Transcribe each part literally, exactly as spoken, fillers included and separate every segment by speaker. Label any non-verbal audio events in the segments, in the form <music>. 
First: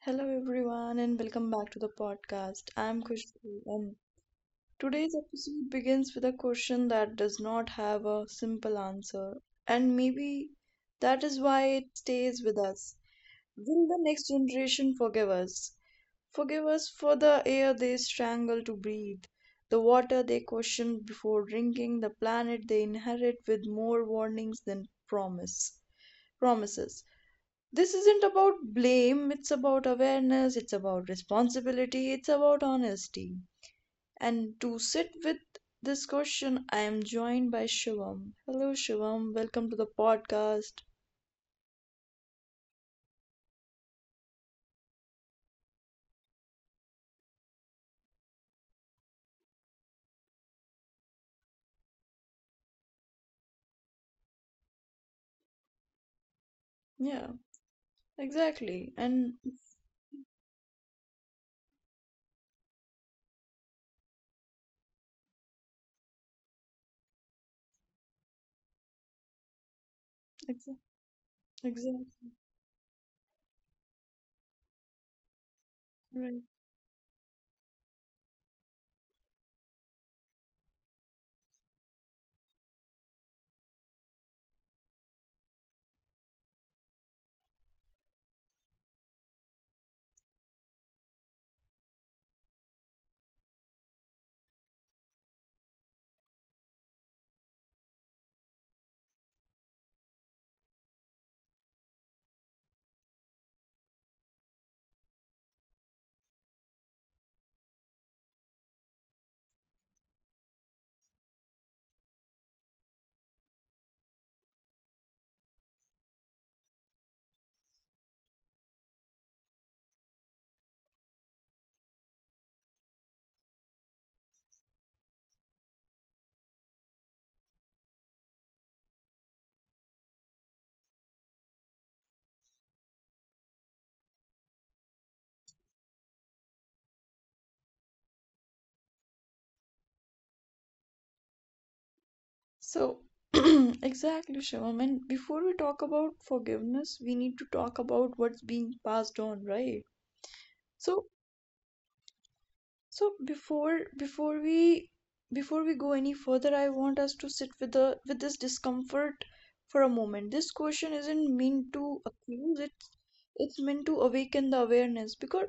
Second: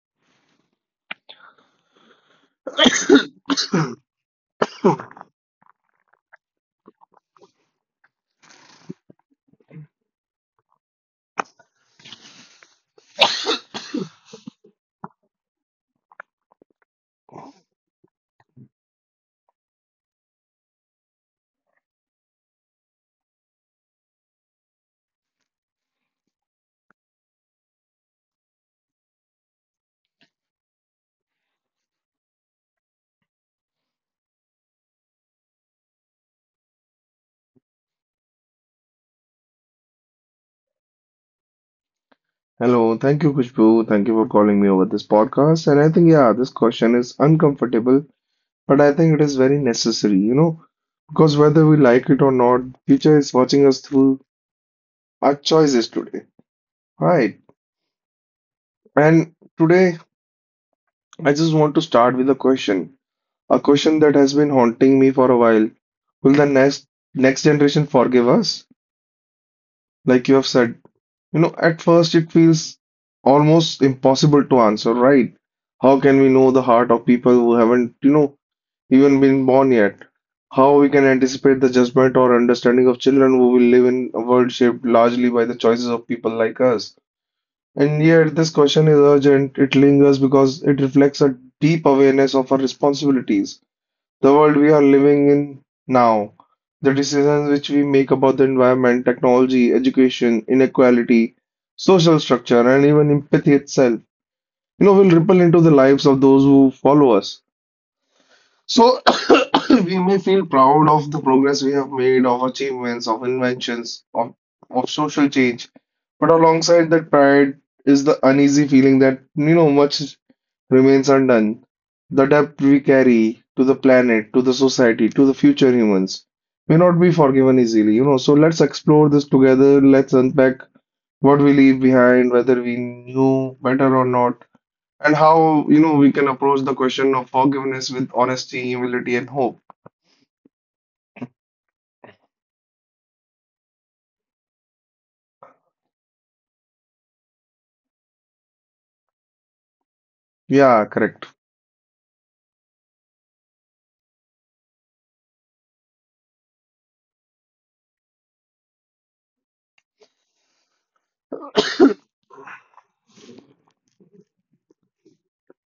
Speaker 1: Hello everyone and welcome back to the podcast. I'm Khushbu and today's episode begins with a question that does not have a simple answer, and maybe that is why it stays with us. Will the next generation forgive us? Forgive us for the air they strangle to breathe, the water they question before drinking, the planet they inherit with more warnings than promise promises. This isn't about blame, it's about awareness, it's about responsibility, it's about honesty. And to sit with this question, I am joined by Shivam. Hello, Shivam. Welcome to the podcast.
Speaker 2: Hello, thank you, Kushbu. Thank you for calling me over this podcast. And I think, yeah, this question is uncomfortable, but I think it is very necessary, you know, because whether we like it or not, future is watching us through our choices today, right?
Speaker 1: Yeah, exactly.
Speaker 2: And
Speaker 1: And
Speaker 2: today, I just want to start with a question, a question that has been haunting me for a while. Will the next next generation forgive us? Like you have said,
Speaker 1: exactly,
Speaker 2: You know, at first
Speaker 1: exactly,
Speaker 2: it feels almost impossible to answer, right? How can we know
Speaker 1: right.
Speaker 2: the heart of people who haven't, you know, even been born yet? How we can anticipate the judgment or understanding of children who will live in a world shaped largely by the choices of people like us? And yet, this question is urgent. It lingers because it reflects a deep awareness of our responsibilities, the world we are living in now, the decisions which we make about the environment, technology, education, inequality, social structure, and even empathy itself, you know, will ripple into the lives of those who follow us. So <coughs> we may feel proud of the progress we have made, of achievements, of inventions, of, of social change. But alongside that pride is the uneasy feeling that, you know, much remains undone. The debt we carry to the planet, to the society, to the future humans may not be forgiven easily, you know. So let's explore this together. Let's unpack what we leave behind, whether we knew better or not, and how you know we can approach the question of forgiveness with honesty, humility, and hope.
Speaker 1: So, <clears throat> exactly, Shivam. And before we talk about forgiveness, we need to talk about what's being passed on, right?
Speaker 2: Yeah,
Speaker 1: So,
Speaker 2: correct. <laughs>
Speaker 1: So before before we before we go any further, I want us to sit with the with this discomfort for a moment. This question isn't meant to accuse, it's it's meant to awaken the awareness, because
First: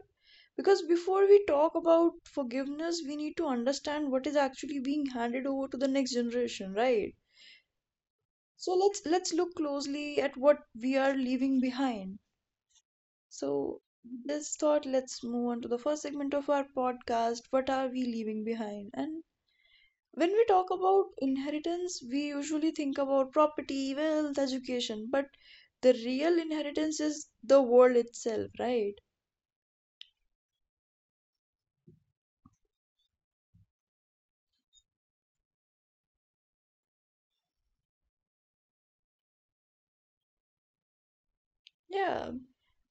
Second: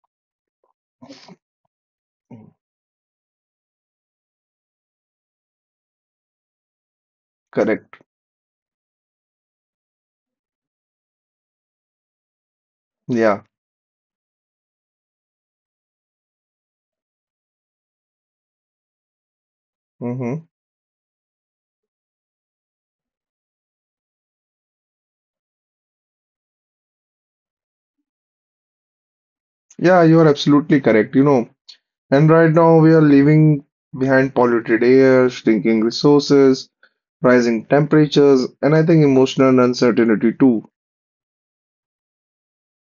Speaker 1: because before we talk about forgiveness, we need to understand what is actually being handed over to the next generation, right?
Speaker 2: Correct.
Speaker 1: So let's let's look closely at what we are leaving behind.
Speaker 2: Yeah.
Speaker 1: So with this thought, let's move on to the first segment of our podcast. What are we leaving behind? And when
Speaker 2: Mm-hmm.
Speaker 1: we talk about inheritance, we usually think about property, wealth, education, but the real inheritance is the world itself, right?
Speaker 2: Yeah, you are absolutely correct. You know, and right now we are leaving behind polluted air, shrinking resources, rising temperatures, and I think emotional uncertainty too.
Speaker 1: Yeah.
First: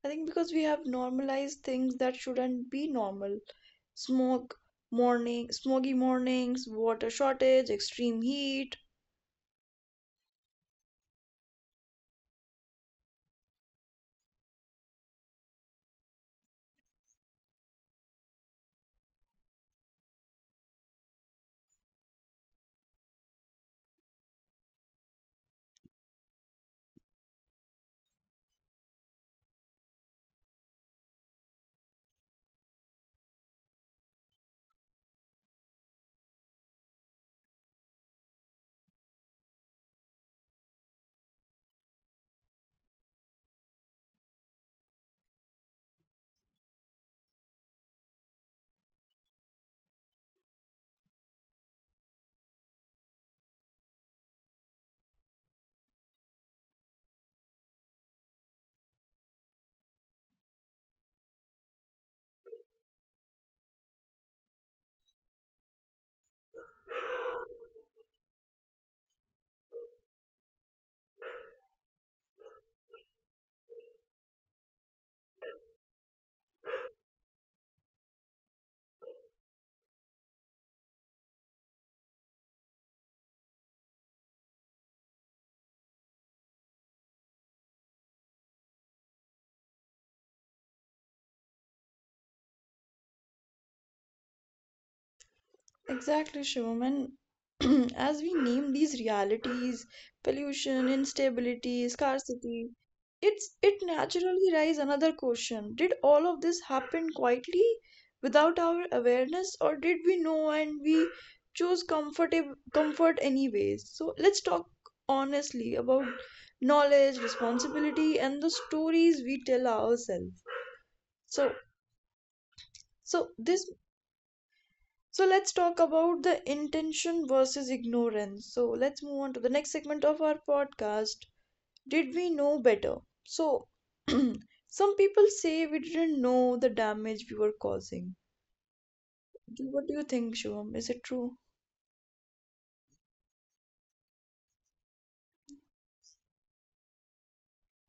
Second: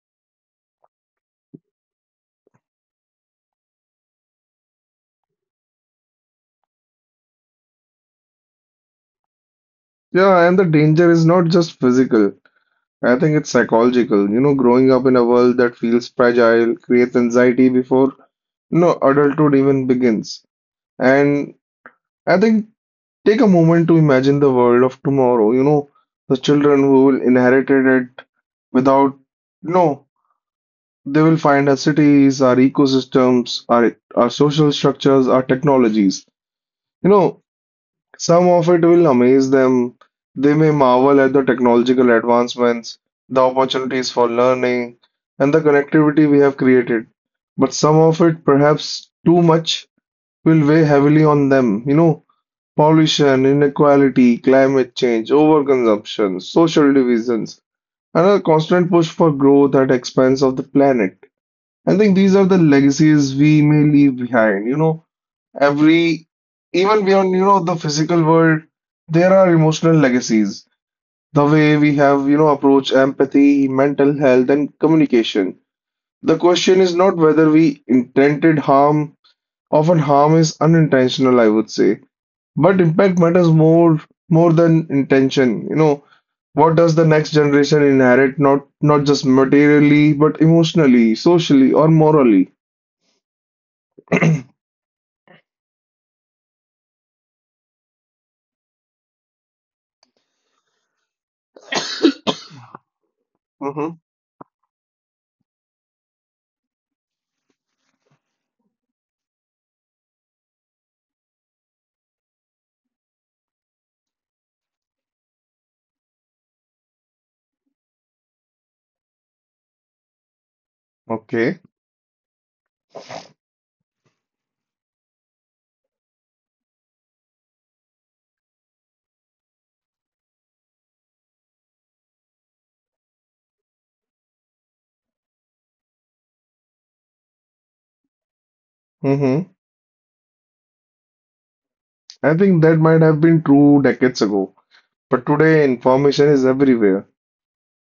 Speaker 1: I think because we have normalized things that shouldn't be normal. Smoke, morning, Smoky mornings, water shortage, extreme heat.
Speaker 2: Yeah, and the danger is not just physical. I think it's psychological. You know, growing up in a world that feels fragile creates anxiety before, you know, adulthood even begins. And I think take a moment to imagine the world of tomorrow. You know, the children who will inherit it without, you know, they will find our cities, our ecosystems, our our social structures, our technologies. You know, some of it will amaze them. They may marvel at the technological advancements, the opportunities for learning, and the connectivity we have created. But some of it, perhaps too much, will weigh heavily on them. You know, Pollution, inequality, climate change, overconsumption, social divisions, and a constant push for growth at expense of the planet. I think these are the legacies we may leave behind. You know, every, Even beyond, you know, the physical world, there are emotional legacies. The way we have, you know, approach empathy, mental health, and communication. The question is not whether we intended harm, often harm is unintentional, I would say. But impact matters more more than intention. You know, what does the next generation inherit? Not not just materially, but emotionally, socially, or morally.
Speaker 1: Exactly, Shivam. And <clears throat> as we name these realities, pollution, instability, scarcity, it's it
Speaker 2: Hmm.
Speaker 1: naturally raises another question. Did all of this happen quietly without our awareness, or did we know and we choose comfortable comfort anyways? So let's talk honestly about knowledge, responsibility, and the stories we tell ourselves. So
Speaker 2: Okay.
Speaker 1: so this So let's talk about the intention versus ignorance. So let's move on to the next segment of our podcast. Did we know better? So <clears throat> some people say we didn't know the damage we were causing.
Speaker 2: Mm-hmm.
Speaker 1: Do- What do you think, Shivam? Is it true?
Speaker 2: I think that might have been true decades ago, but today information is everywhere.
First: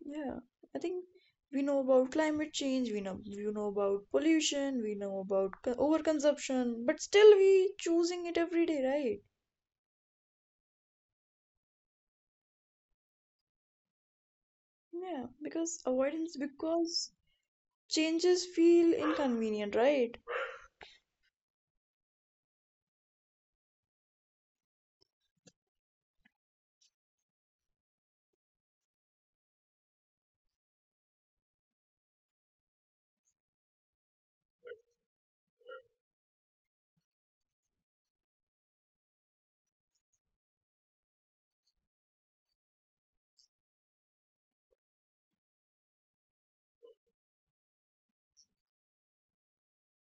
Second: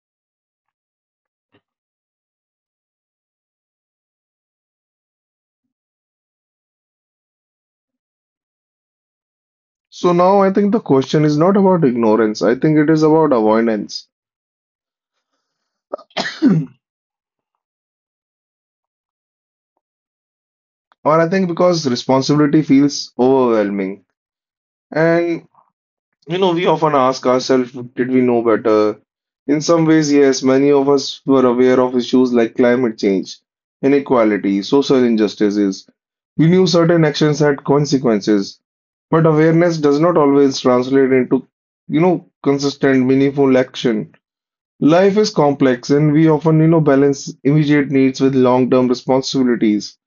Speaker 1: Yeah, I think we know about climate change, we know we know about pollution, we know about co- overconsumption, but still we choosing it every day, right?
Speaker 2: So now I think the question is not about ignorance. I think it is about avoidance.
Speaker 1: Yeah, because avoidance
Speaker 2: <clears throat>
Speaker 1: because changes feel inconvenient, right?
Speaker 2: Or I think because responsibility feels overwhelming. And. You know, we often ask ourselves, did we know better? In some ways, yes, many of us were aware of issues like climate change, inequality, social injustices. We knew certain actions had consequences, but awareness does not always translate into, you know, consistent, meaningful action. Life is complex, and we often, you know, balance immediate needs with long-term responsibilities.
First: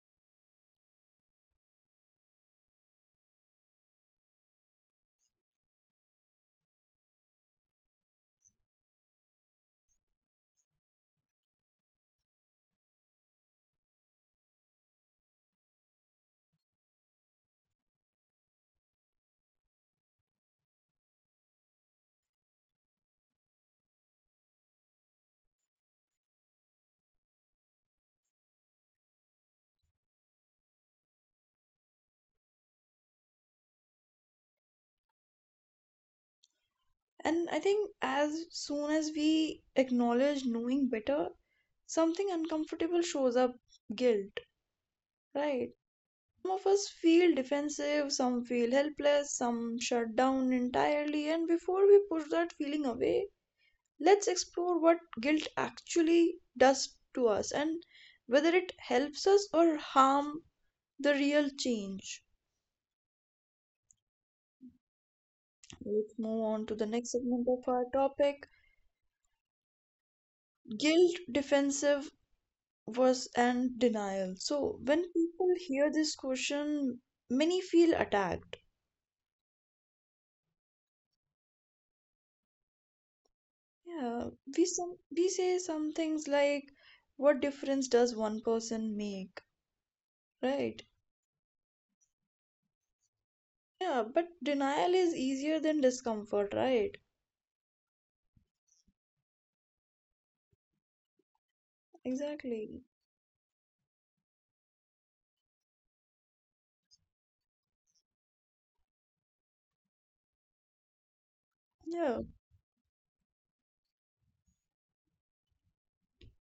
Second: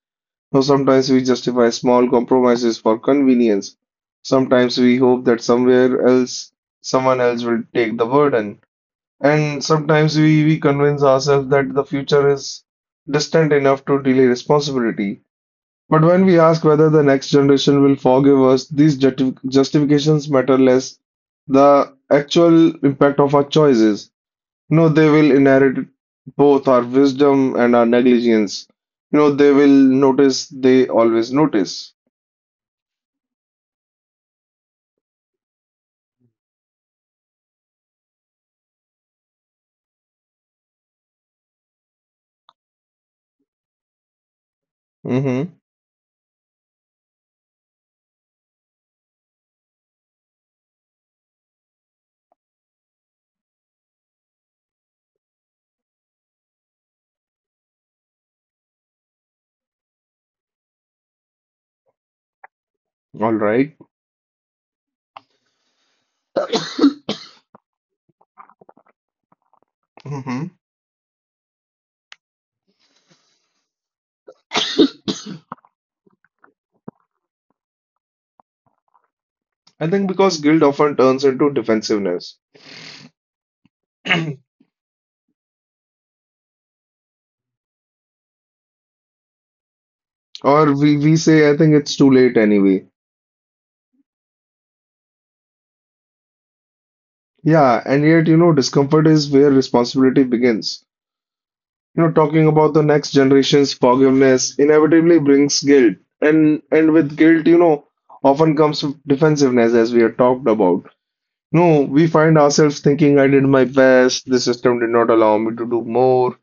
Speaker 2: So sometimes we justify small compromises for convenience. Sometimes we hope that somewhere else, someone else will take the burden. And sometimes we, we convince ourselves that the future is distant enough to delay responsibility. But when we ask whether the next generation will forgive us, these justi- justifications matter less the actual impact of our choices. No, they will inherit both our wisdom and our negligence. You know, they will notice, they always notice.
Speaker 1: And I think as soon as we acknowledge knowing better, something uncomfortable shows up, guilt,
Speaker 2: Mm-hmm.
Speaker 1: right? Some of us feel defensive, some feel helpless, some shut down entirely. And before we push that feeling away, let's explore what guilt actually does to us and whether it helps us or harm the real change.
Speaker 2: All right.
Speaker 1: Let's move on to the next segment of our topic,
Speaker 2: Mm-hmm.
Speaker 1: guilt, defensive was and denial. So when people hear this question, many feel attacked.
Speaker 2: I think because guilt often turns into defensiveness. <clears throat>
Speaker 1: Yeah, we some we say some things like, "What difference does one person make?"
Speaker 2: Or
Speaker 1: Right?
Speaker 2: we, we say, I think it's too late anyway.
Speaker 1: Yeah, but denial is easier than discomfort, right?
Speaker 2: Yeah, and yet, you know, discomfort is where responsibility begins. You know, talking about the
Speaker 1: Exactly.
Speaker 2: next generation's forgiveness inevitably brings guilt. And and with guilt, you know, often comes defensiveness as we have talked about. No, we
Speaker 1: Yeah,
Speaker 2: find ourselves thinking I did my best, the system did not allow me to do more,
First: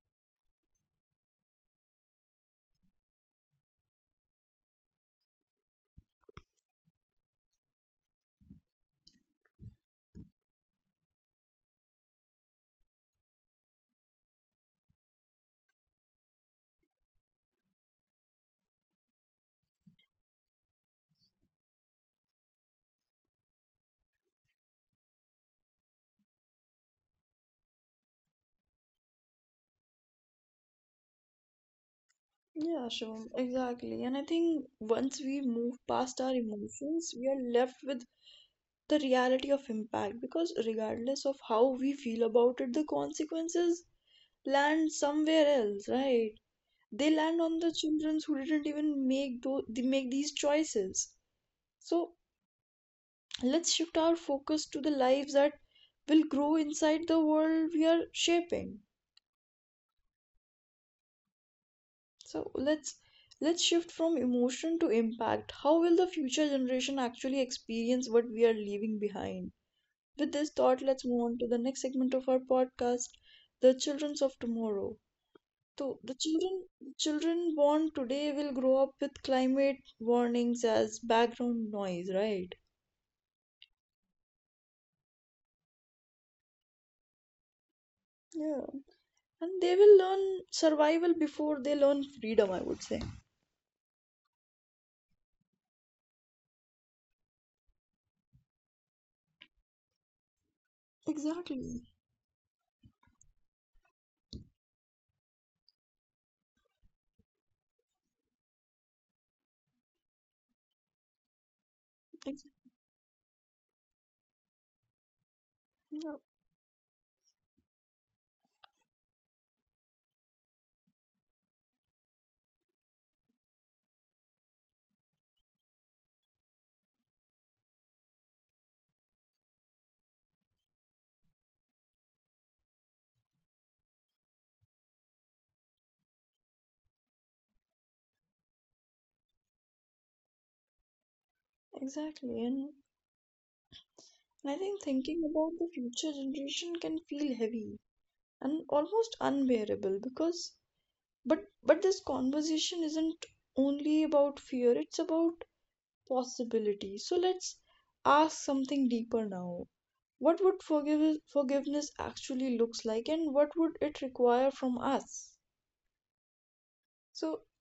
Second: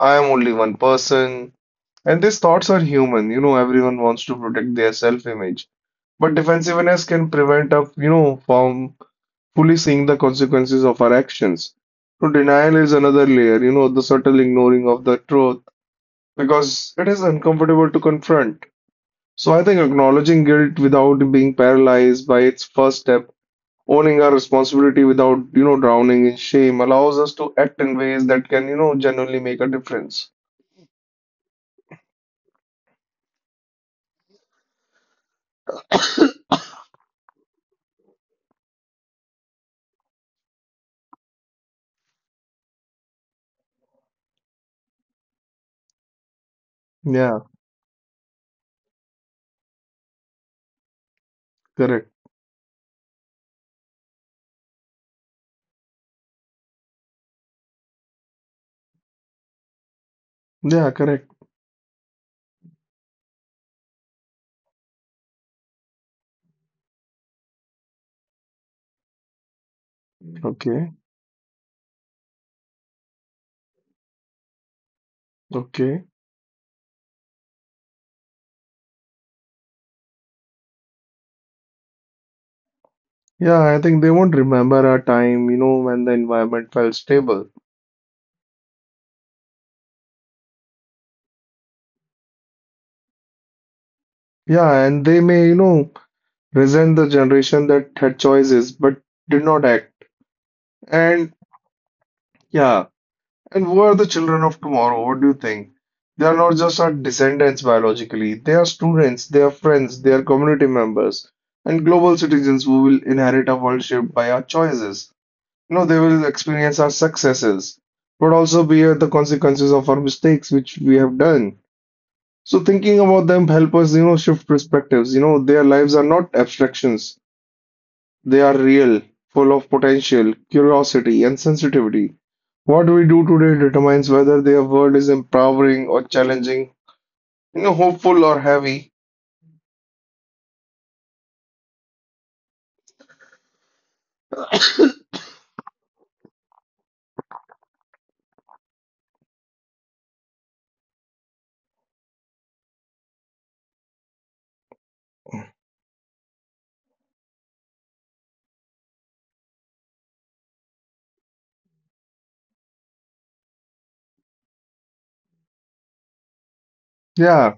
Speaker 2: I am only one person. And these thoughts are human, you know, everyone wants to protect their self-image. But defensiveness can prevent us, you know, from fully seeing the consequences of our actions. So denial is another layer, you know, the subtle ignoring of the truth because it is uncomfortable to confront. So I think acknowledging guilt without being paralyzed by its first step. Owning our responsibility without, you know, drowning in shame allows us to act in ways that can, you know, genuinely make a difference.
Speaker 1: yeah, sure, exactly. And I think once we move past our emotions, we are left with the reality of impact, because regardless of how we feel about it, the consequences land somewhere else, right? They
Speaker 2: Yeah,
Speaker 1: land on the children who didn't even make those, they make these choices.
Speaker 2: correct.
Speaker 1: So let's shift our focus to the lives that will grow inside the world we are shaping.
Speaker 2: Yeah, correct.
Speaker 1: So let's let's shift from emotion to impact. How will the future generation actually experience what we are leaving behind? With this thought,
Speaker 2: Okay,
Speaker 1: let's move on to the next segment of our podcast, the childrens of tomorrow. So
Speaker 2: okay.
Speaker 1: the children the children born today will grow up with climate warnings as background noise, right?
Speaker 2: Yeah, I think they won't remember a time, you know, when the environment felt stable.
Speaker 1: Yeah. And they will learn survival before they learn freedom, I would say.
Speaker 2: Yeah, and they may, you know, resent the generation that had choices but did not act. And
Speaker 1: Exactly.
Speaker 2: yeah, and who are the children of tomorrow? What do you think? They are not just our descendants biologically. They are students, they are friends, they are community members, and global
Speaker 1: Ex-
Speaker 2: citizens who will inherit a world shaped by our choices. You know, they
Speaker 1: yeah,
Speaker 2: will experience our successes, but also bear the consequences of our mistakes which we have done. So thinking about them help us, you know, shift perspectives. You know, their lives are not abstractions. They are real, full of potential, curiosity, and sensitivity. What we do today determines whether their world is empowering or challenging, you know, hopeful or heavy.
Speaker 1: exactly. And I think thinking about the future generation can feel heavy and almost unbearable, because but but this conversation isn't only about fear, it's about possibility. So let's ask something deeper now. What would forgive, forgiveness actually looks like and what would it require from us? So
Speaker 2: Yeah,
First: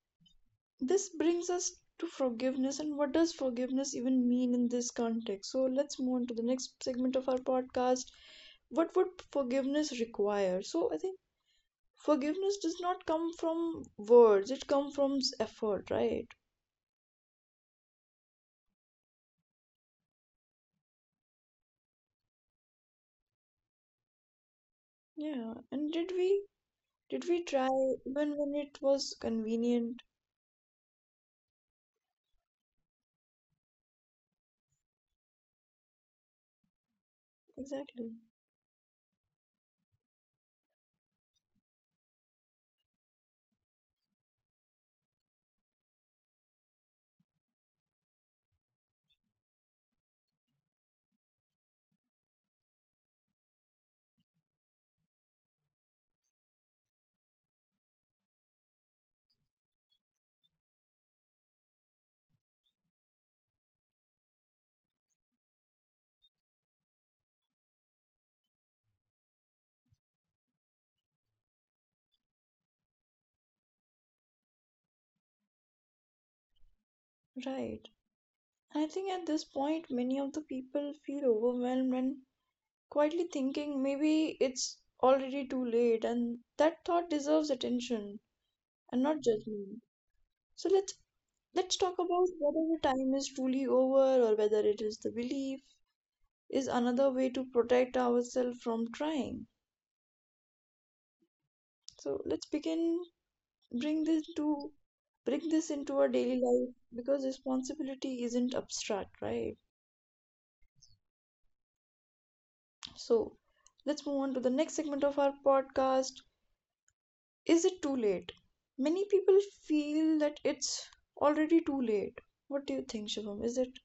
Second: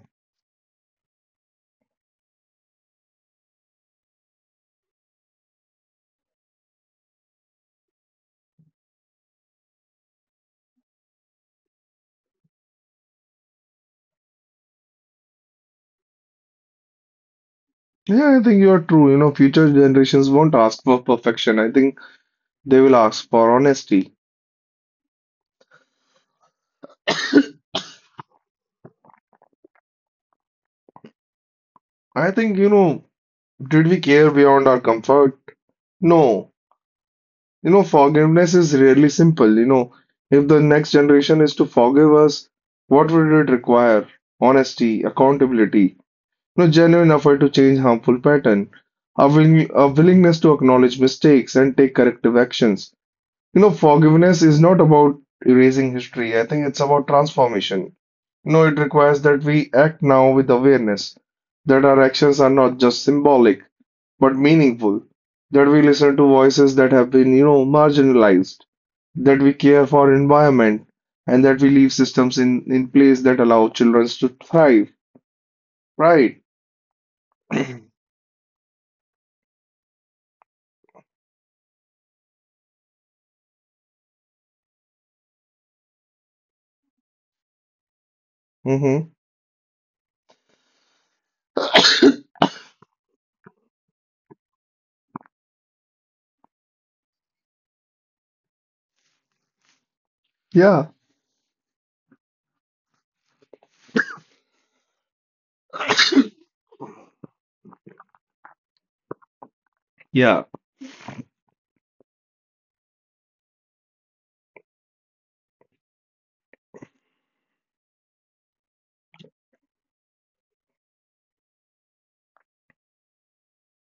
Speaker 1: this brings us to forgiveness. And what does forgiveness even mean in this context? So let's move on to the next segment of our podcast. What would forgiveness require? So I think forgiveness does not come from words, it comes from effort, right?
Speaker 2: yeah, I think you are true. You know, future generations won't ask for perfection. I think they will ask for honesty.
Speaker 1: Yeah. And did we did we try even when it was convenient?
Speaker 2: I think, you know, did we care beyond our comfort? No. You know,
Speaker 1: Exactly.
Speaker 2: forgiveness is really simple. You know, if the next generation is to forgive us, what would it require? Honesty, accountability. No genuine effort to change harmful pattern, a, willing, a willingness to acknowledge mistakes and take corrective actions. You know, forgiveness is not about erasing history. I think it's about transformation. You know, it requires that we act now with awareness that our actions are not just symbolic but meaningful, that we listen to voices that have been, you know, marginalized, that we care for environment, and that we leave systems in, in place that allow children to thrive. Right.
Speaker 1: Right. I think at this point, many of the people feel overwhelmed and quietly thinking maybe it's already too late, and that thought deserves attention and
Speaker 2: Mm-hmm.
Speaker 1: not judgment. So let's let's talk about whether the time is truly over or whether it is the belief is another way to protect ourselves from trying.
Speaker 2: Yeah,
Speaker 1: So let's begin bring this to bring this into our daily life, because responsibility isn't abstract, right?
Speaker 2: yeah,
Speaker 1: So, let's move on to the next segment of our podcast. Is it too late? Many people feel that it's already too late. What do you think, Shivam? Is it?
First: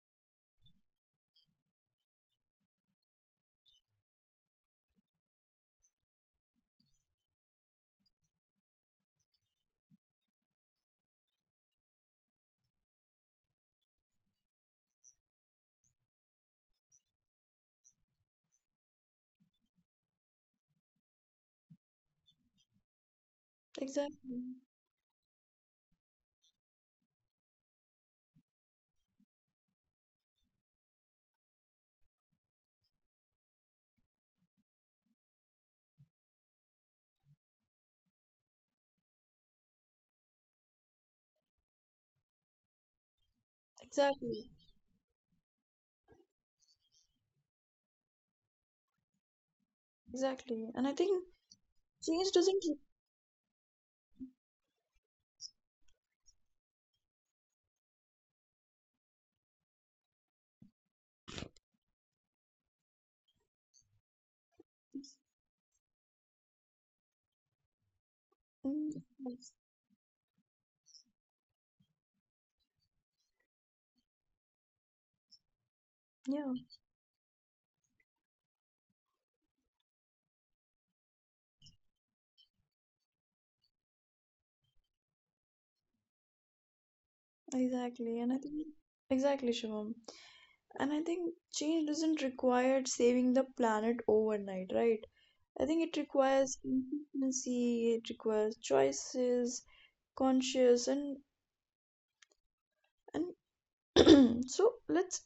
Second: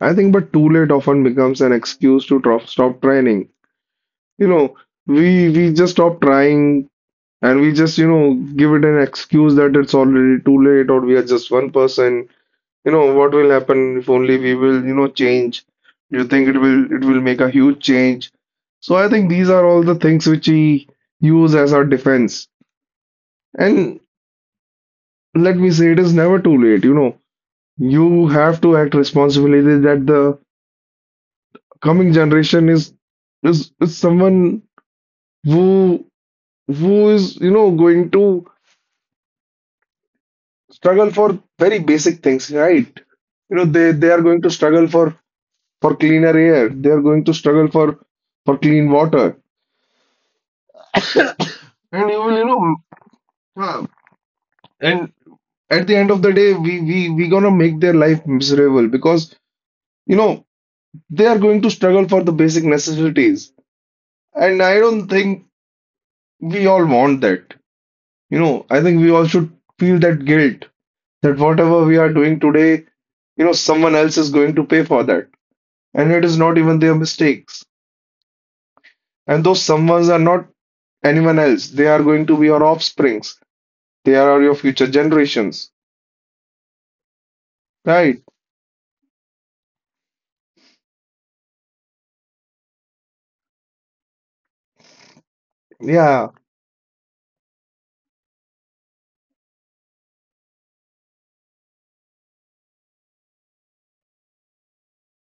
Speaker 2: I think but too late often becomes an excuse to drop, stop trying. You know, we we just stop trying, and we just, you know, give it an excuse that it's already too late or we are just one person. You know, what will happen if only we will, you know, change? Do You think it will it will make a huge change? So I think these are all the things which we use as our defense. And
Speaker 1: Exactly.
Speaker 2: let me say, it is never too late. You know, you have to act responsibly that the coming generation is is is someone who who is you know going to struggle for very basic things, right? you know they they are going
Speaker 1: Exactly.
Speaker 2: to struggle for for cleaner air, they are going to struggle for for clean water,
Speaker 1: Exactly. And I think
Speaker 2: and you
Speaker 1: change
Speaker 2: will you
Speaker 1: doesn't.
Speaker 2: know uh, and at the end of the day, we we we gonna make their life miserable because you know they are going to struggle for the basic necessities, and i don't think we all want that. you know i
Speaker 1: Mm,
Speaker 2: think we all should
Speaker 1: yes.
Speaker 2: feel that guilt, that whatever we are doing today, you know, someone else is going to pay for that. And it is
Speaker 1: Yeah,
Speaker 2: not even their mistakes. And those someones are not anyone else. They are going to be your offsprings. They are your future generations. Right.
Speaker 1: exactly. And I think. Exactly, Shivam. And I think change doesn't require saving the planet overnight, right? I think it
Speaker 2: Yeah.
Speaker 1: requires consistency, it requires choices, conscious, and and <clears throat> so let's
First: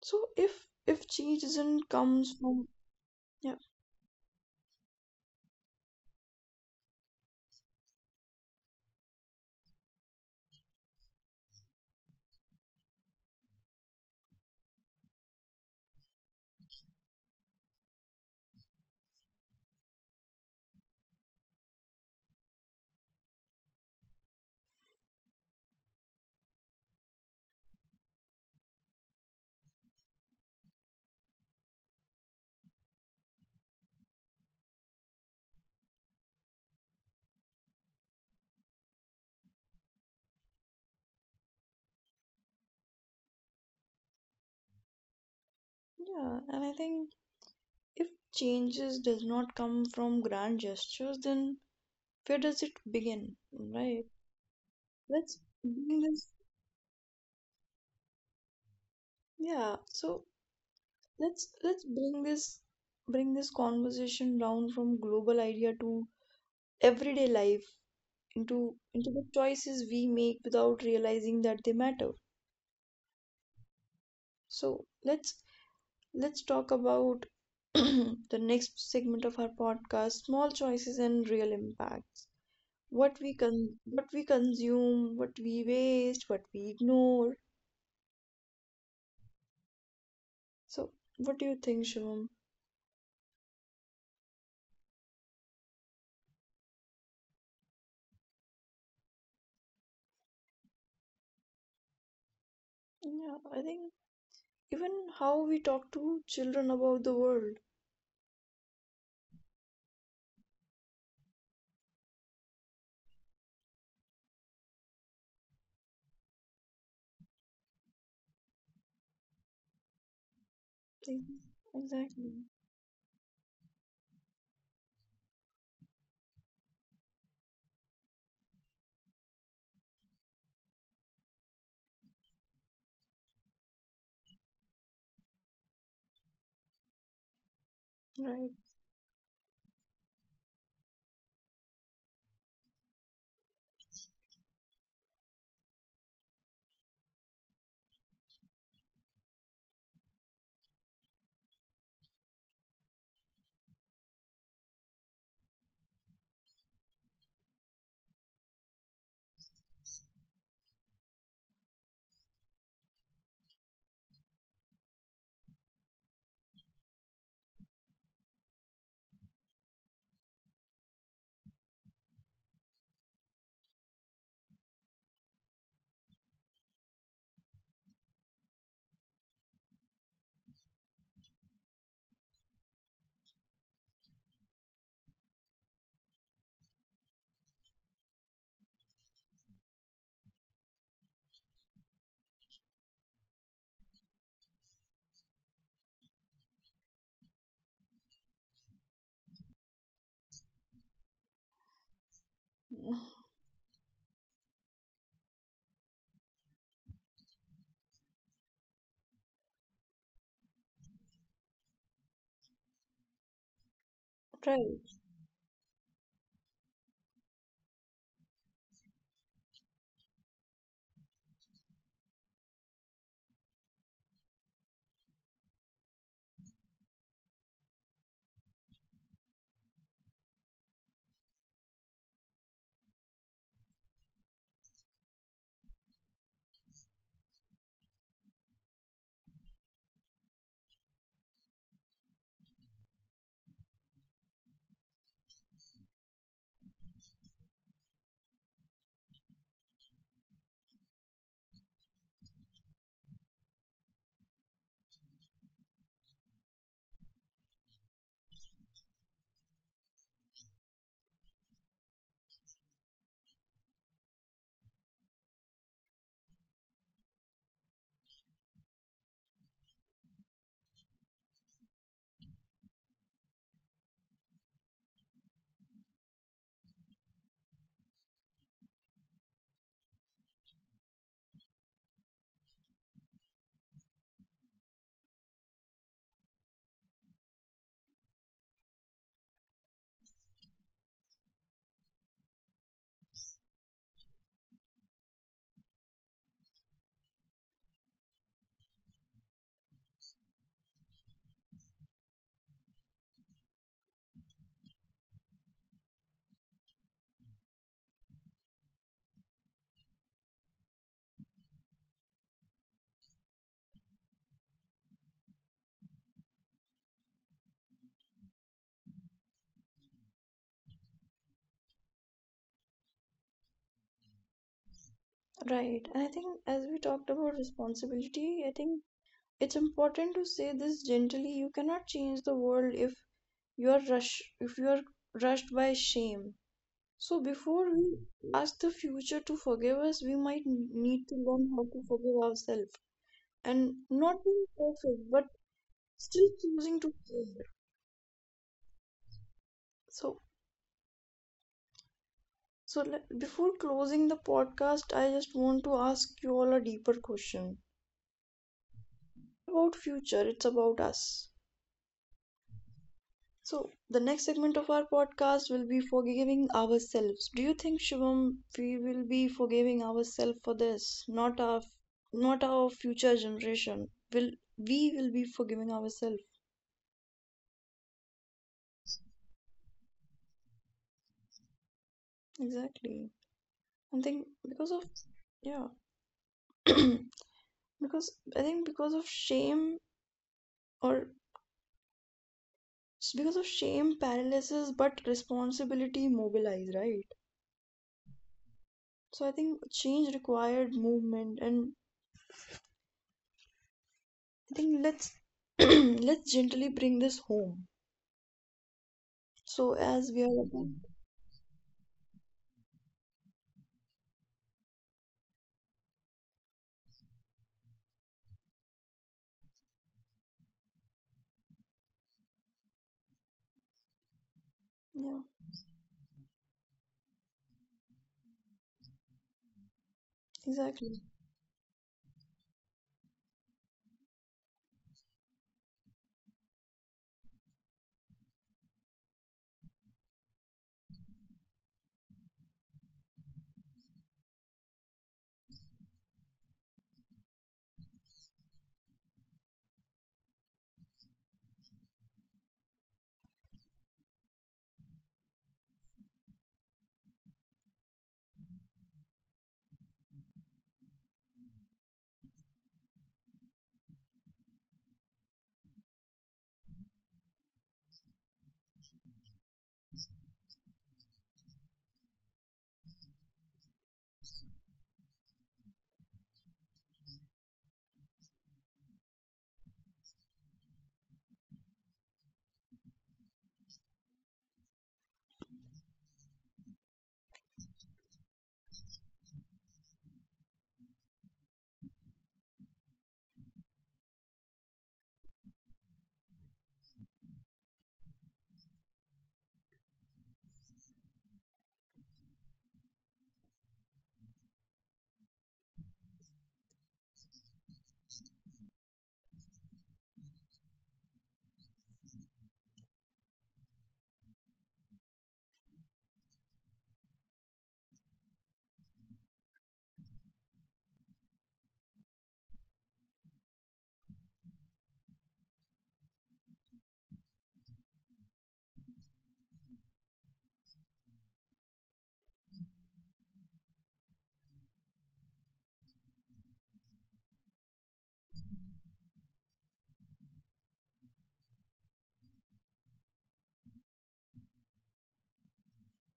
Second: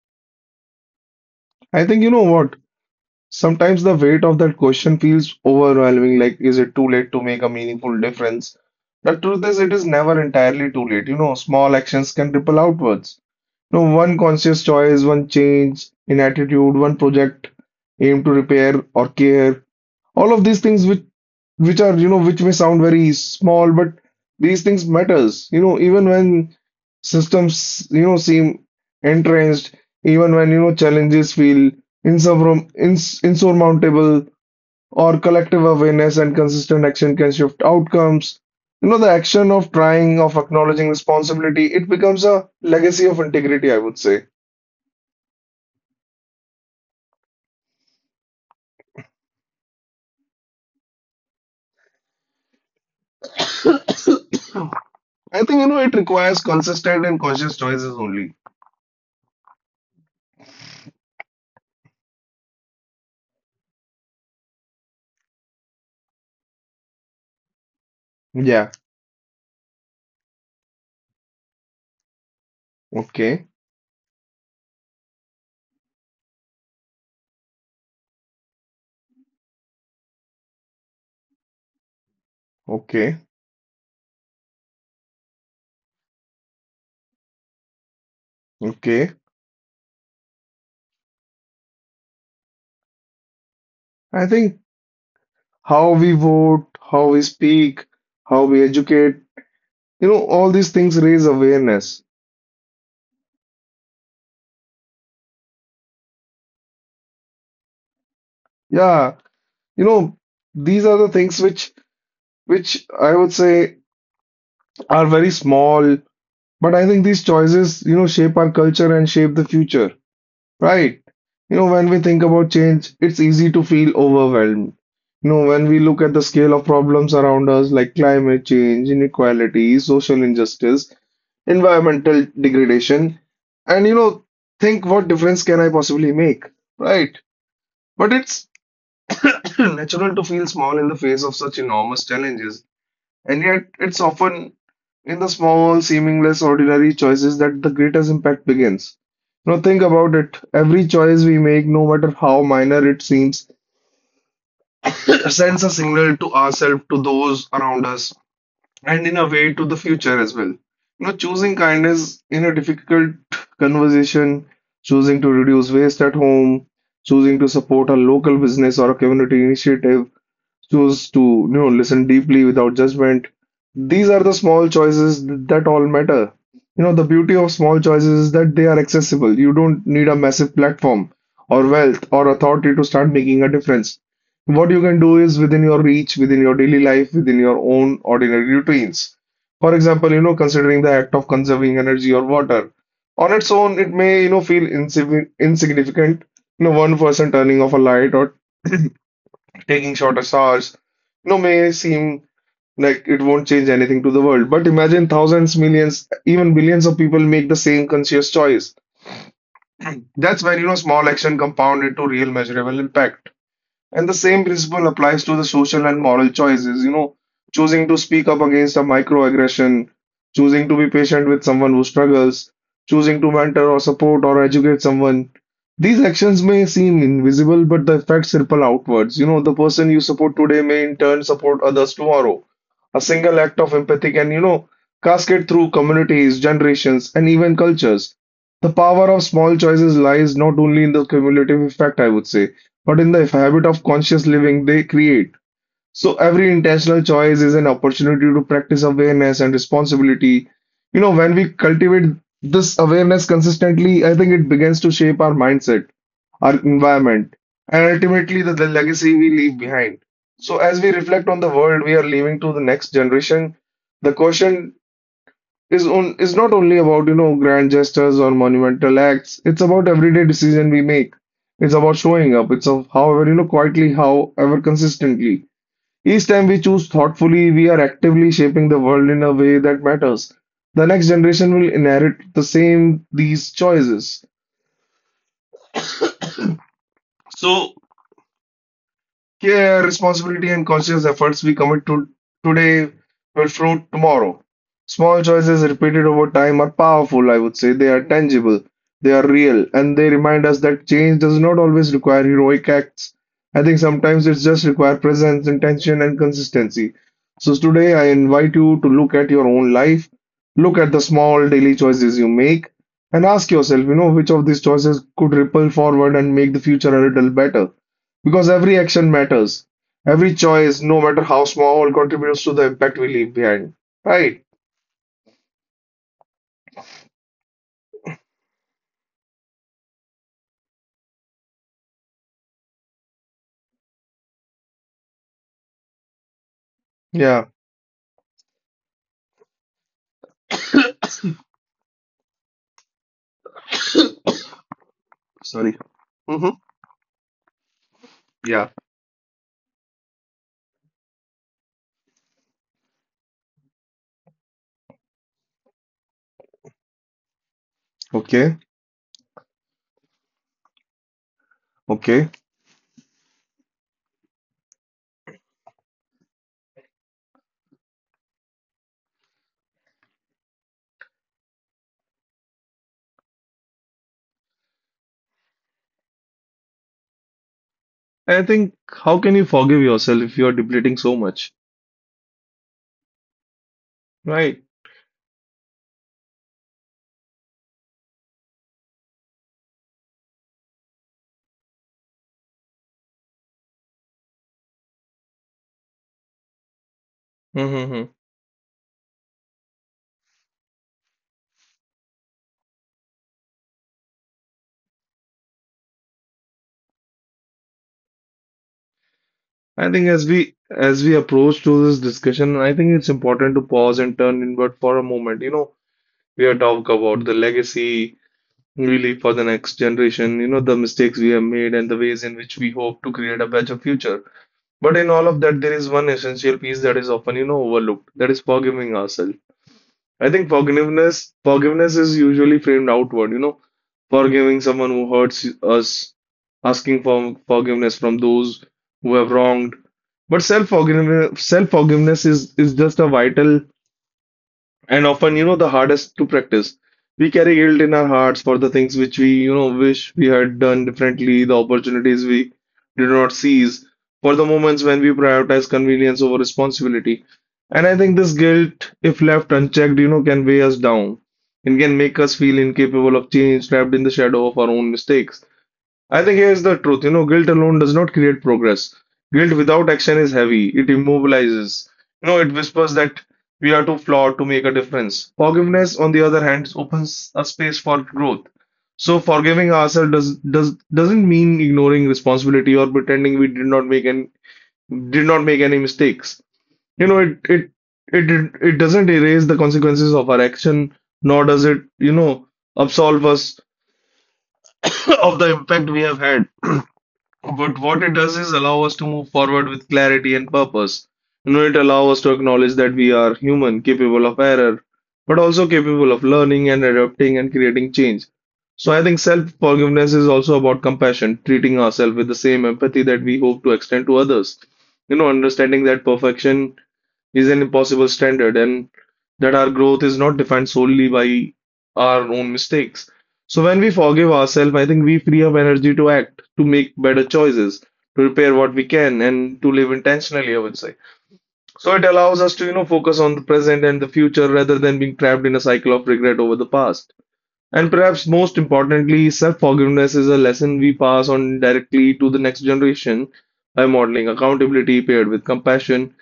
Speaker 1: so if if change
Speaker 2: I
Speaker 1: doesn't
Speaker 2: think you know
Speaker 1: comes
Speaker 2: what?
Speaker 1: from, yeah,
Speaker 2: Sometimes the weight of that question feels overwhelming. Like, is it too late to make a meaningful difference? The truth is, it is never entirely too late. You know, small actions can ripple outwards. No, one conscious choice, one change in attitude, one project aim to repair or care. All of these things which which are, you know, which may sound very small, but these things matters. You know, even when systems, you know, seem entrenched, even when, you know, challenges feel insurmount- ins- insurmountable or collective awareness and consistent action can shift outcomes. You know, the action of trying, of acknowledging responsibility, it becomes a legacy of integrity, I would say.
Speaker 1: yeah. And I think if changes does not come from grand gestures, then where does it begin, right?
Speaker 2: I
Speaker 1: Let's
Speaker 2: think, you know, it
Speaker 1: bring this
Speaker 2: requires consistent and conscious choices only.
Speaker 1: yeah so let's let's bring this bring this conversation down from global idea to everyday life,
Speaker 2: Yeah.
Speaker 1: into into the choices we make without realizing that they matter.
Speaker 2: Okay.
Speaker 1: So let's let's talk about <clears throat> the next segment of our podcast, small choices and real impacts.
Speaker 2: Okay.
Speaker 1: What we con- what we consume, what we waste, what we ignore.
Speaker 2: Okay.
Speaker 1: So what do you think, Shivam?
Speaker 2: I think how we vote, how we speak, how we educate, you know, all these things raise awareness.
Speaker 1: Yeah, I think even how we talk to children about the world.
Speaker 2: Yeah. You know, these are the things which which I would say are very small, but I think these choices, you know, shape our culture and shape the future. Right.
Speaker 1: Think-
Speaker 2: You know, when we think
Speaker 1: exactly,
Speaker 2: about change, it's easy to feel overwhelmed. You know, when we look at the scale of problems around us, like climate change, inequality, social injustice, environmental degradation, and you know, think what difference can I possibly make? Right. But it's <coughs> <clears throat> natural to feel small in the face of such enormous challenges. And yet, it's often in the small, seeming less ordinary choices that the greatest impact begins. Now think about it. Every choice we make, no matter how minor it seems, <clears throat> sends a signal to ourselves, to those around us, and in a way to the future as well. You know, choosing kindness in a difficult conversation, choosing to reduce waste at home, choosing to support a local business or a community initiative, choose to you know listen deeply without judgment. These are the small choices that all matter. You know, the beauty of small choices is that they are accessible. You don't need a massive platform or wealth or authority to start making a difference. What you can do is within your reach, within your daily life, within your own ordinary routines. For example, you know, considering the act of conserving energy or water on its own, it may, you know, feel insigni- insignificant. You know, one person turning off a light or taking shorter showers, you know, may seem
Speaker 1: right.
Speaker 2: like
Speaker 1: <laughs>
Speaker 2: it won't change anything to the world. But imagine thousands, millions, even billions of people make the same conscious choice. That's when, you know, small action compound into real measurable impact. And the same principle
Speaker 1: Right.
Speaker 2: applies to the social and moral choices, you know, choosing to speak up against a microaggression, choosing to be patient with someone who struggles, choosing to mentor or support or educate someone. These actions may seem invisible, but the effects ripple outwards. You know, the person you support today may in turn support others tomorrow. A single act of empathy can, you know, cascade through communities, generations, and even cultures. The power of small choices lies not only in the cumulative effect, I would say, but in the habit of conscious living they create. So every intentional choice is an opportunity to practice awareness and responsibility. You know, when we cultivate this awareness consistently, I think it begins to shape our mindset, our environment, and ultimately the, the legacy we leave behind. So as we reflect on the world we are leaving to the next generation, the question is on is not only about, you know, grand gestures or monumental acts. It's about everyday decision we make. It's about showing up. It's of, however, you know, quietly, however consistently, each time we choose thoughtfully, we are actively shaping the world in a way that matters. The next generation will inherit the same these choices. So, care, responsibility, and conscious efforts we commit to today will fruit tomorrow. Small choices repeated over time are powerful, I would say. They are tangible, they are real, and they remind us that change does not always require heroic acts. I think sometimes it just requires presence, intention, and consistency. So today I invite you to look at your own life, look at the small daily choices you make, and ask yourself, you know, which of these choices could ripple forward and make the future a little better. Because every action matters. Every choice, no matter how small, contributes to the impact we leave behind. Right?
Speaker 1: Right. And I think as we talked about responsibility, I think it's important to say this gently: you cannot change the world if you are rush if you are rushed by shame. So
Speaker 2: Yeah.
Speaker 1: before we ask the future to forgive us, we might need to learn how to forgive ourselves, and not being perfect but
Speaker 2: Sorry.
Speaker 1: still
Speaker 2: Mm-hmm.
Speaker 1: choosing to care.
Speaker 2: Yeah.
Speaker 1: so so le- Before closing the podcast, I just want to ask you all a deeper question
Speaker 2: Okay.
Speaker 1: about future. It's about us.
Speaker 2: Okay.
Speaker 1: So, the next segment of our podcast will be forgiving ourselves. Do you think, Shivam, we will be forgiving ourselves for this? Not our, not our future generation. Will we will be forgiving ourselves?
Speaker 2: I think how can you forgive yourself if you are depleting so much?
Speaker 1: Exactly. I think
Speaker 2: Right.
Speaker 1: because of, yeah, <clears throat> because I think because of shame, or s- because of shame paralysis, but responsibility mobilize, right?
Speaker 2: Mm-hmm.
Speaker 1: So I think change required movement, and I think let's <clears throat> let's gently bring this home. So
Speaker 2: I think
Speaker 1: as
Speaker 2: as
Speaker 1: we are
Speaker 2: we
Speaker 1: about,
Speaker 2: as we approach to this discussion, I think it's important to pause and turn inward for a moment. You know, we are talking about the legacy we leave for the next generation. You know, the mistakes we have made and the ways in which we hope to create a better future. But in
Speaker 1: yeah,
Speaker 2: all of that, there is one essential piece that is often, you know, overlooked. That is forgiving ourselves. I think
Speaker 1: exactly.
Speaker 2: forgiveness, forgiveness is usually framed outward, you know, forgiving someone who hurts us, asking for forgiveness from those who have wronged. But self-forgiveness, self-forgiveness is is just a vital and often, you know, the hardest to practice. We carry guilt in our hearts for the things which we, you know, wish we had done differently, the opportunities we did not seize, for the moments when we prioritize convenience over responsibility. And I think this guilt, if left unchecked, you know, can weigh us down and can make us feel incapable of change, trapped in the shadow of our own mistakes. I think here's the truth. You know, guilt alone does not create progress. Guilt without action is heavy. It immobilizes. You know, it whispers that we are too flawed to make a difference. Forgiveness, on the other hand, opens a space for growth. So forgiving ourselves does, does doesn't mean ignoring responsibility or pretending we did not make any did not make any mistakes. You know, it it it it it doesn't erase the consequences of our action, nor does it, you know, absolve us <coughs> <clears throat> of the impact we have had. <clears throat> But what it does is allow us to move forward with clarity and purpose. You know, it allows us to acknowledge that we are human, capable of error, but also capable of learning and adapting and creating change. So I think self-forgiveness is also about compassion, treating ourselves with the same empathy that we hope to extend to others. You know, understanding that perfection is an impossible standard and that our growth is not defined solely by our own mistakes. So when we forgive ourselves, I think we free up energy to act, to make better choices, to repair what we can, and to live intentionally, I would say. So it allows us to, you know, focus on the present and the future rather than being trapped in a cycle of regret over the past. And perhaps most importantly, self-forgiveness is a lesson we pass on directly to the next generation. By modeling accountability paired with compassion,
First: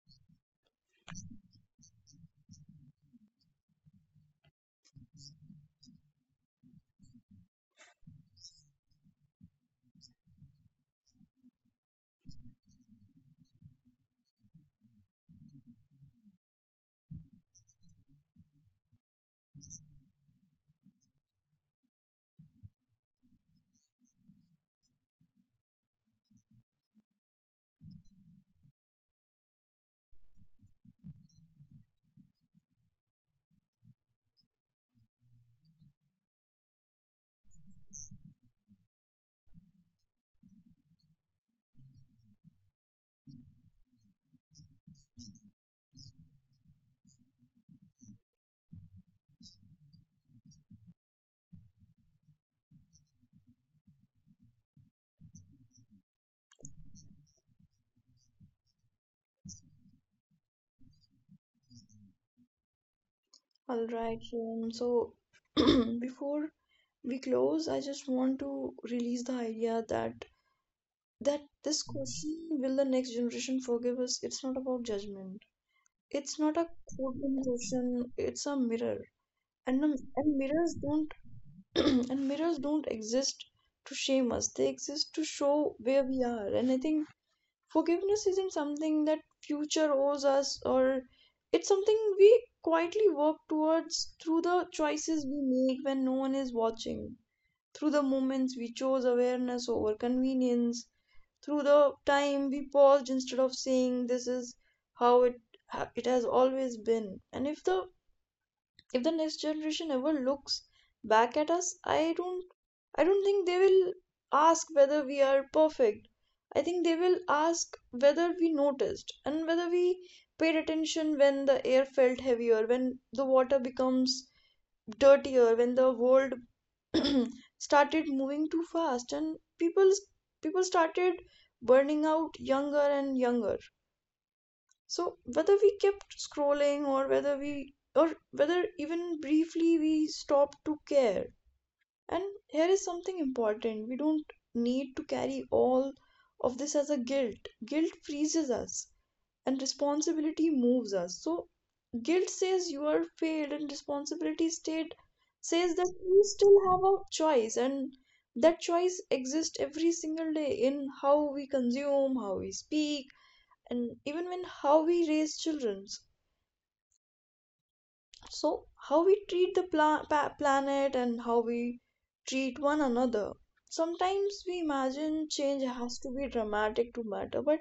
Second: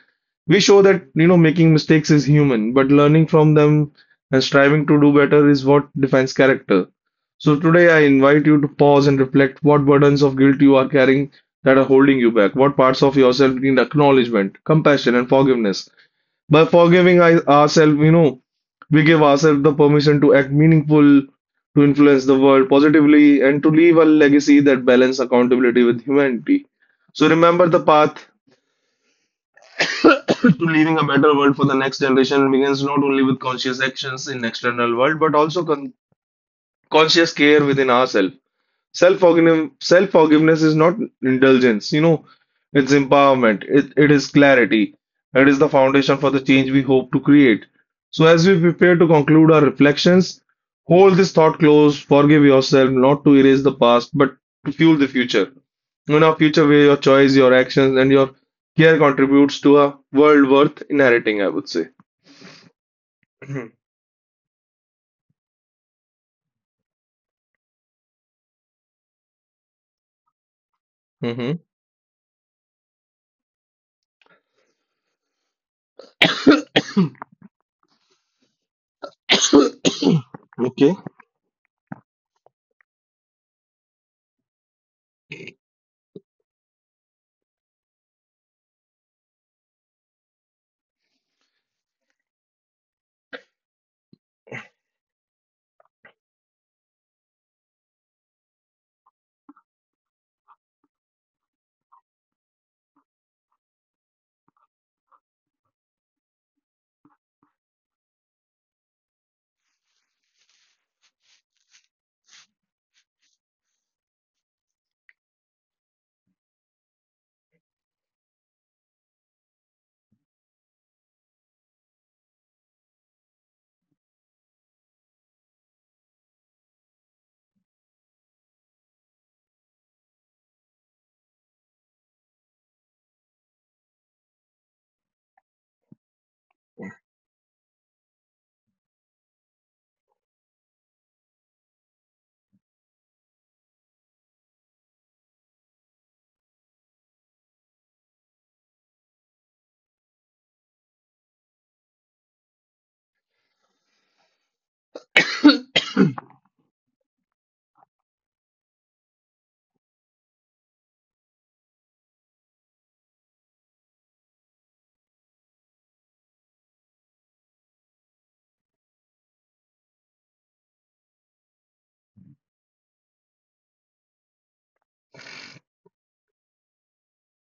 Speaker 2: we show that, you know, making mistakes is human, but learning from them and striving to do better is what defines character. So today I invite you to pause and reflect what burdens of guilt you are carrying that are holding you back. What parts of yourself need acknowledgement, compassion, and forgiveness. By forgiving I- ourselves, you know, we give ourselves the permission to act meaningful, to influence the world positively, and to leave a legacy that balance accountability with humanity. So remember the path to leaving a better world for the next generation begins not only with conscious actions in external world but also con- conscious care within ourselves. Self-forgiveness, self-forgiveness is not indulgence, you know, it's empowerment, it, it is clarity, it is the foundation for the change we hope to create. So, as we prepare to conclude our reflections, hold this thought close, forgive yourself, not to erase the past, but to fuel the future. In our future, where your choice, your actions, and your care contributes to a world worth inheriting, I would say. <clears throat> Hmm.
Speaker 1: All right, um, so <clears throat> before we close, I just want to release the idea that that this question, will the next generation forgive us? It's not about judgment. It's not a coding question. It's a mirror, and the- and mirrors
Speaker 2: Okay.
Speaker 1: don't <clears throat> and mirrors don't exist to shame us. They exist to show where we are. And I think forgiveness isn't something that future owes us, or it's something we quietly work towards through the choices we make when no one is watching, through the moments we chose awareness over convenience, through the time we paused instead of saying this is how it ha- it has always been. And if the if the next generation ever looks back at us, i don't i don't think they will ask whether we are perfect. I think they will ask whether we noticed and whether we paid attention, when the air felt heavier, when the water becomes dirtier, when the world <clears throat> started moving too fast and people people started burning out younger and younger, so whether we kept scrolling or whether we or whether even briefly we stopped to care. And here is something important. We don't need to carry all of this as a guilt. Guilt freezes us and responsibility moves us. So guilt says you are failed and responsibility state says that you still have a choice, and that choice exists every single day, in how we consume, how we speak, and even in how we raise children, so how we treat the pla- pa- planet and how we treat one another. Sometimes we imagine change has to be dramatic to matter, but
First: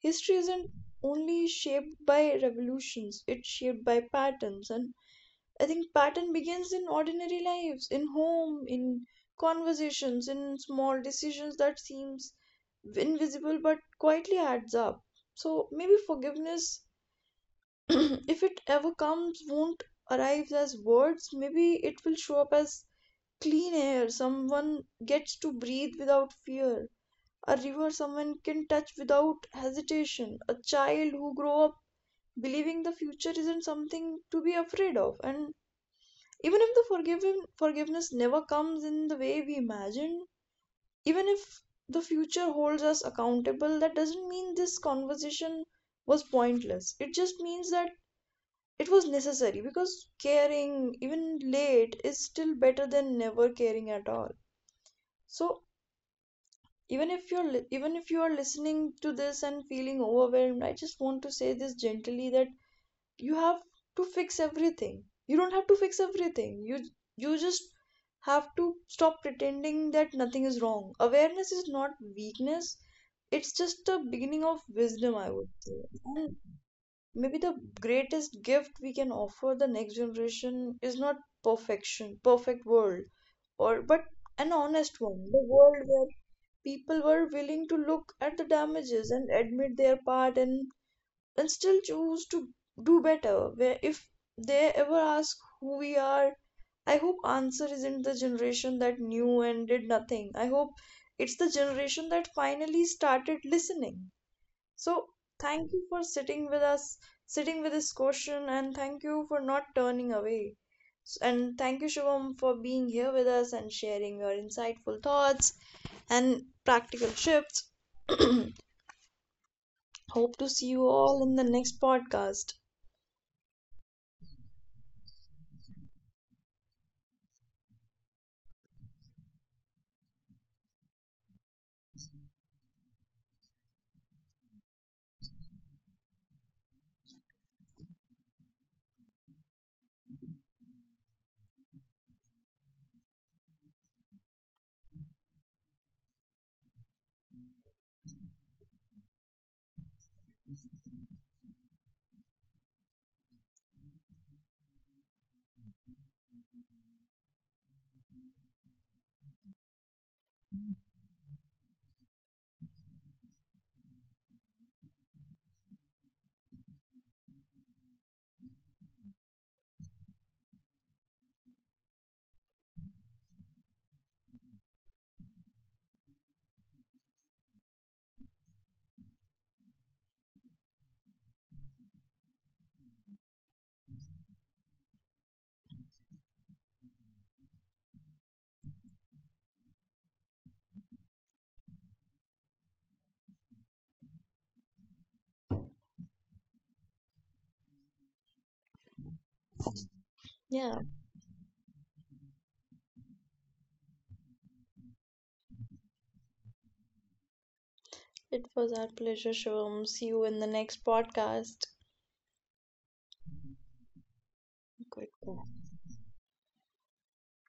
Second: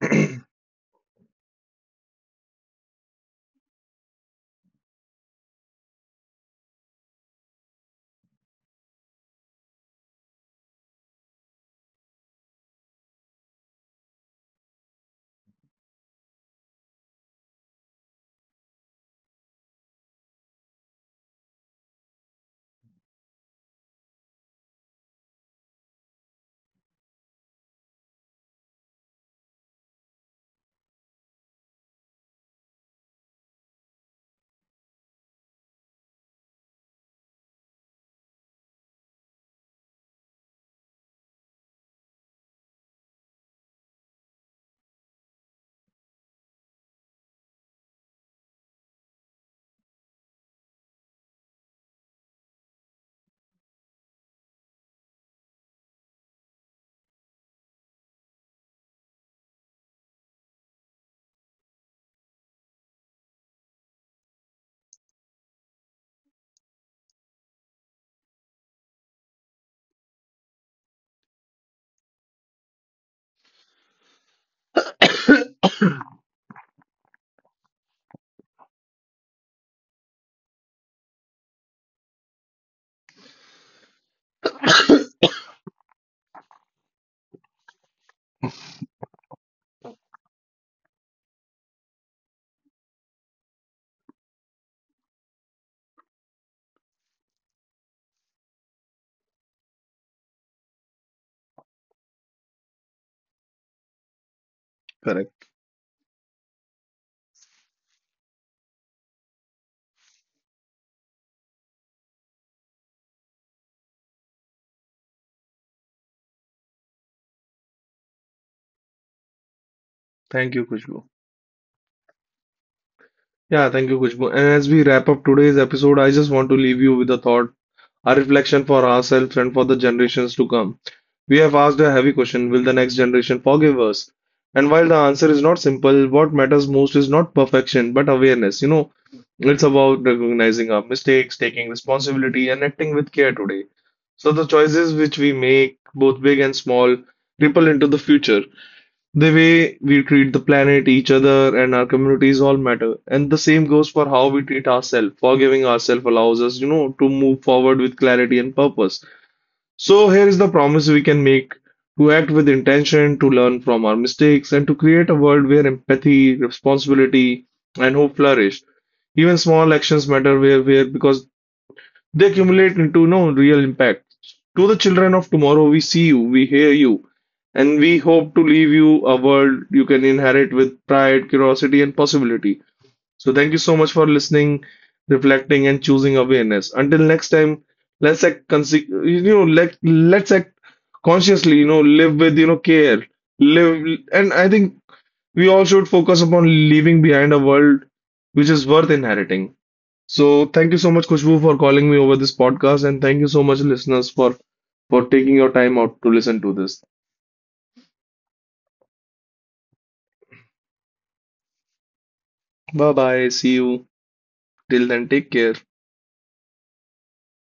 Speaker 1: history isn't only shaped by revolutions, it's shaped by patterns. And I think pattern begins in ordinary lives, in home, in conversations, in small decisions that seems invisible but quietly adds up. So maybe forgiveness, <clears throat> if it ever comes, won't arrive as words. Maybe it will show up as clean air someone gets to breathe without fear, a river someone can touch without hesitation, a child who grow up believing the future isn't something to be afraid of. And even if the forgiving forgiveness never comes in the way we imagined, even if the future holds us accountable, that doesn't mean this conversation was pointless. It just means that it was necessary, because caring even late is still better than never caring at all. So even if you're li- even if you are listening to this and feeling overwhelmed, I just want to say this gently, that you have to fix everything you don't have to fix everything. You you just have to stop pretending that nothing is wrong. Awareness is not weakness, it's just a beginning of wisdom, I would say. And maybe the greatest gift we can offer the next generation is not perfection perfect world, or but an honest one, the world where people were willing to look at the damages and admit their part, and and still choose to do better, where if they ever ask who we are, I hope answer isn't the generation that knew and did nothing. I hope it's the generation that finally started listening. So
Speaker 2: Correct.
Speaker 1: thank you for sitting with us, sitting with this question, and thank you for not turning away. S- And thank you, Shivam, for being here with us and sharing your insightful thoughts and practical tips. <clears throat> Hope
Speaker 2: Thank
Speaker 1: to
Speaker 2: you,
Speaker 1: see you
Speaker 2: Kushbu.
Speaker 1: all in the next podcast.
Speaker 2: Yeah, thank you, Kushbu. And as we wrap up today's episode, I just want to leave you with a thought, a reflection for ourselves and for the generations to come. We have asked a heavy question, will the next generation forgive us? And while the answer is not simple, what matters most is not perfection, but awareness. You know, it's about recognizing our mistakes, taking responsibility, and acting with care today. So the choices which we make, both big and small, ripple into the future. The way we treat the planet, each other, and our communities all matter. And the same goes for how we treat ourselves. Forgiving ourselves allows us, you know, to move forward with clarity and purpose. So here is the promise we can make to act with intention, to learn from our mistakes, and to create a world where empathy, responsibility, and hope flourish. Even small actions matter where where because they accumulate into no real impact. To the children of tomorrow, we see you, we hear you, and we hope to leave you a world you can inherit with pride, curiosity, and possibility. So, thank you so much for listening, reflecting, and choosing awareness. Until next time, let's act conse- you know let let's act consciously. You know, live with, you know, care, live, and I think we all should focus upon leaving behind a world which is worth inheriting. So thank you
Speaker 1: Yeah,
Speaker 2: so much, Kushbu, for calling me over this podcast, and thank you so much, listeners, for for taking your time out to listen to this.
Speaker 1: it was our pleasure, Shivam. See you in the next podcast.
Speaker 2: Bye bye. See you. Till then, take care.
Speaker 1: Goodbye.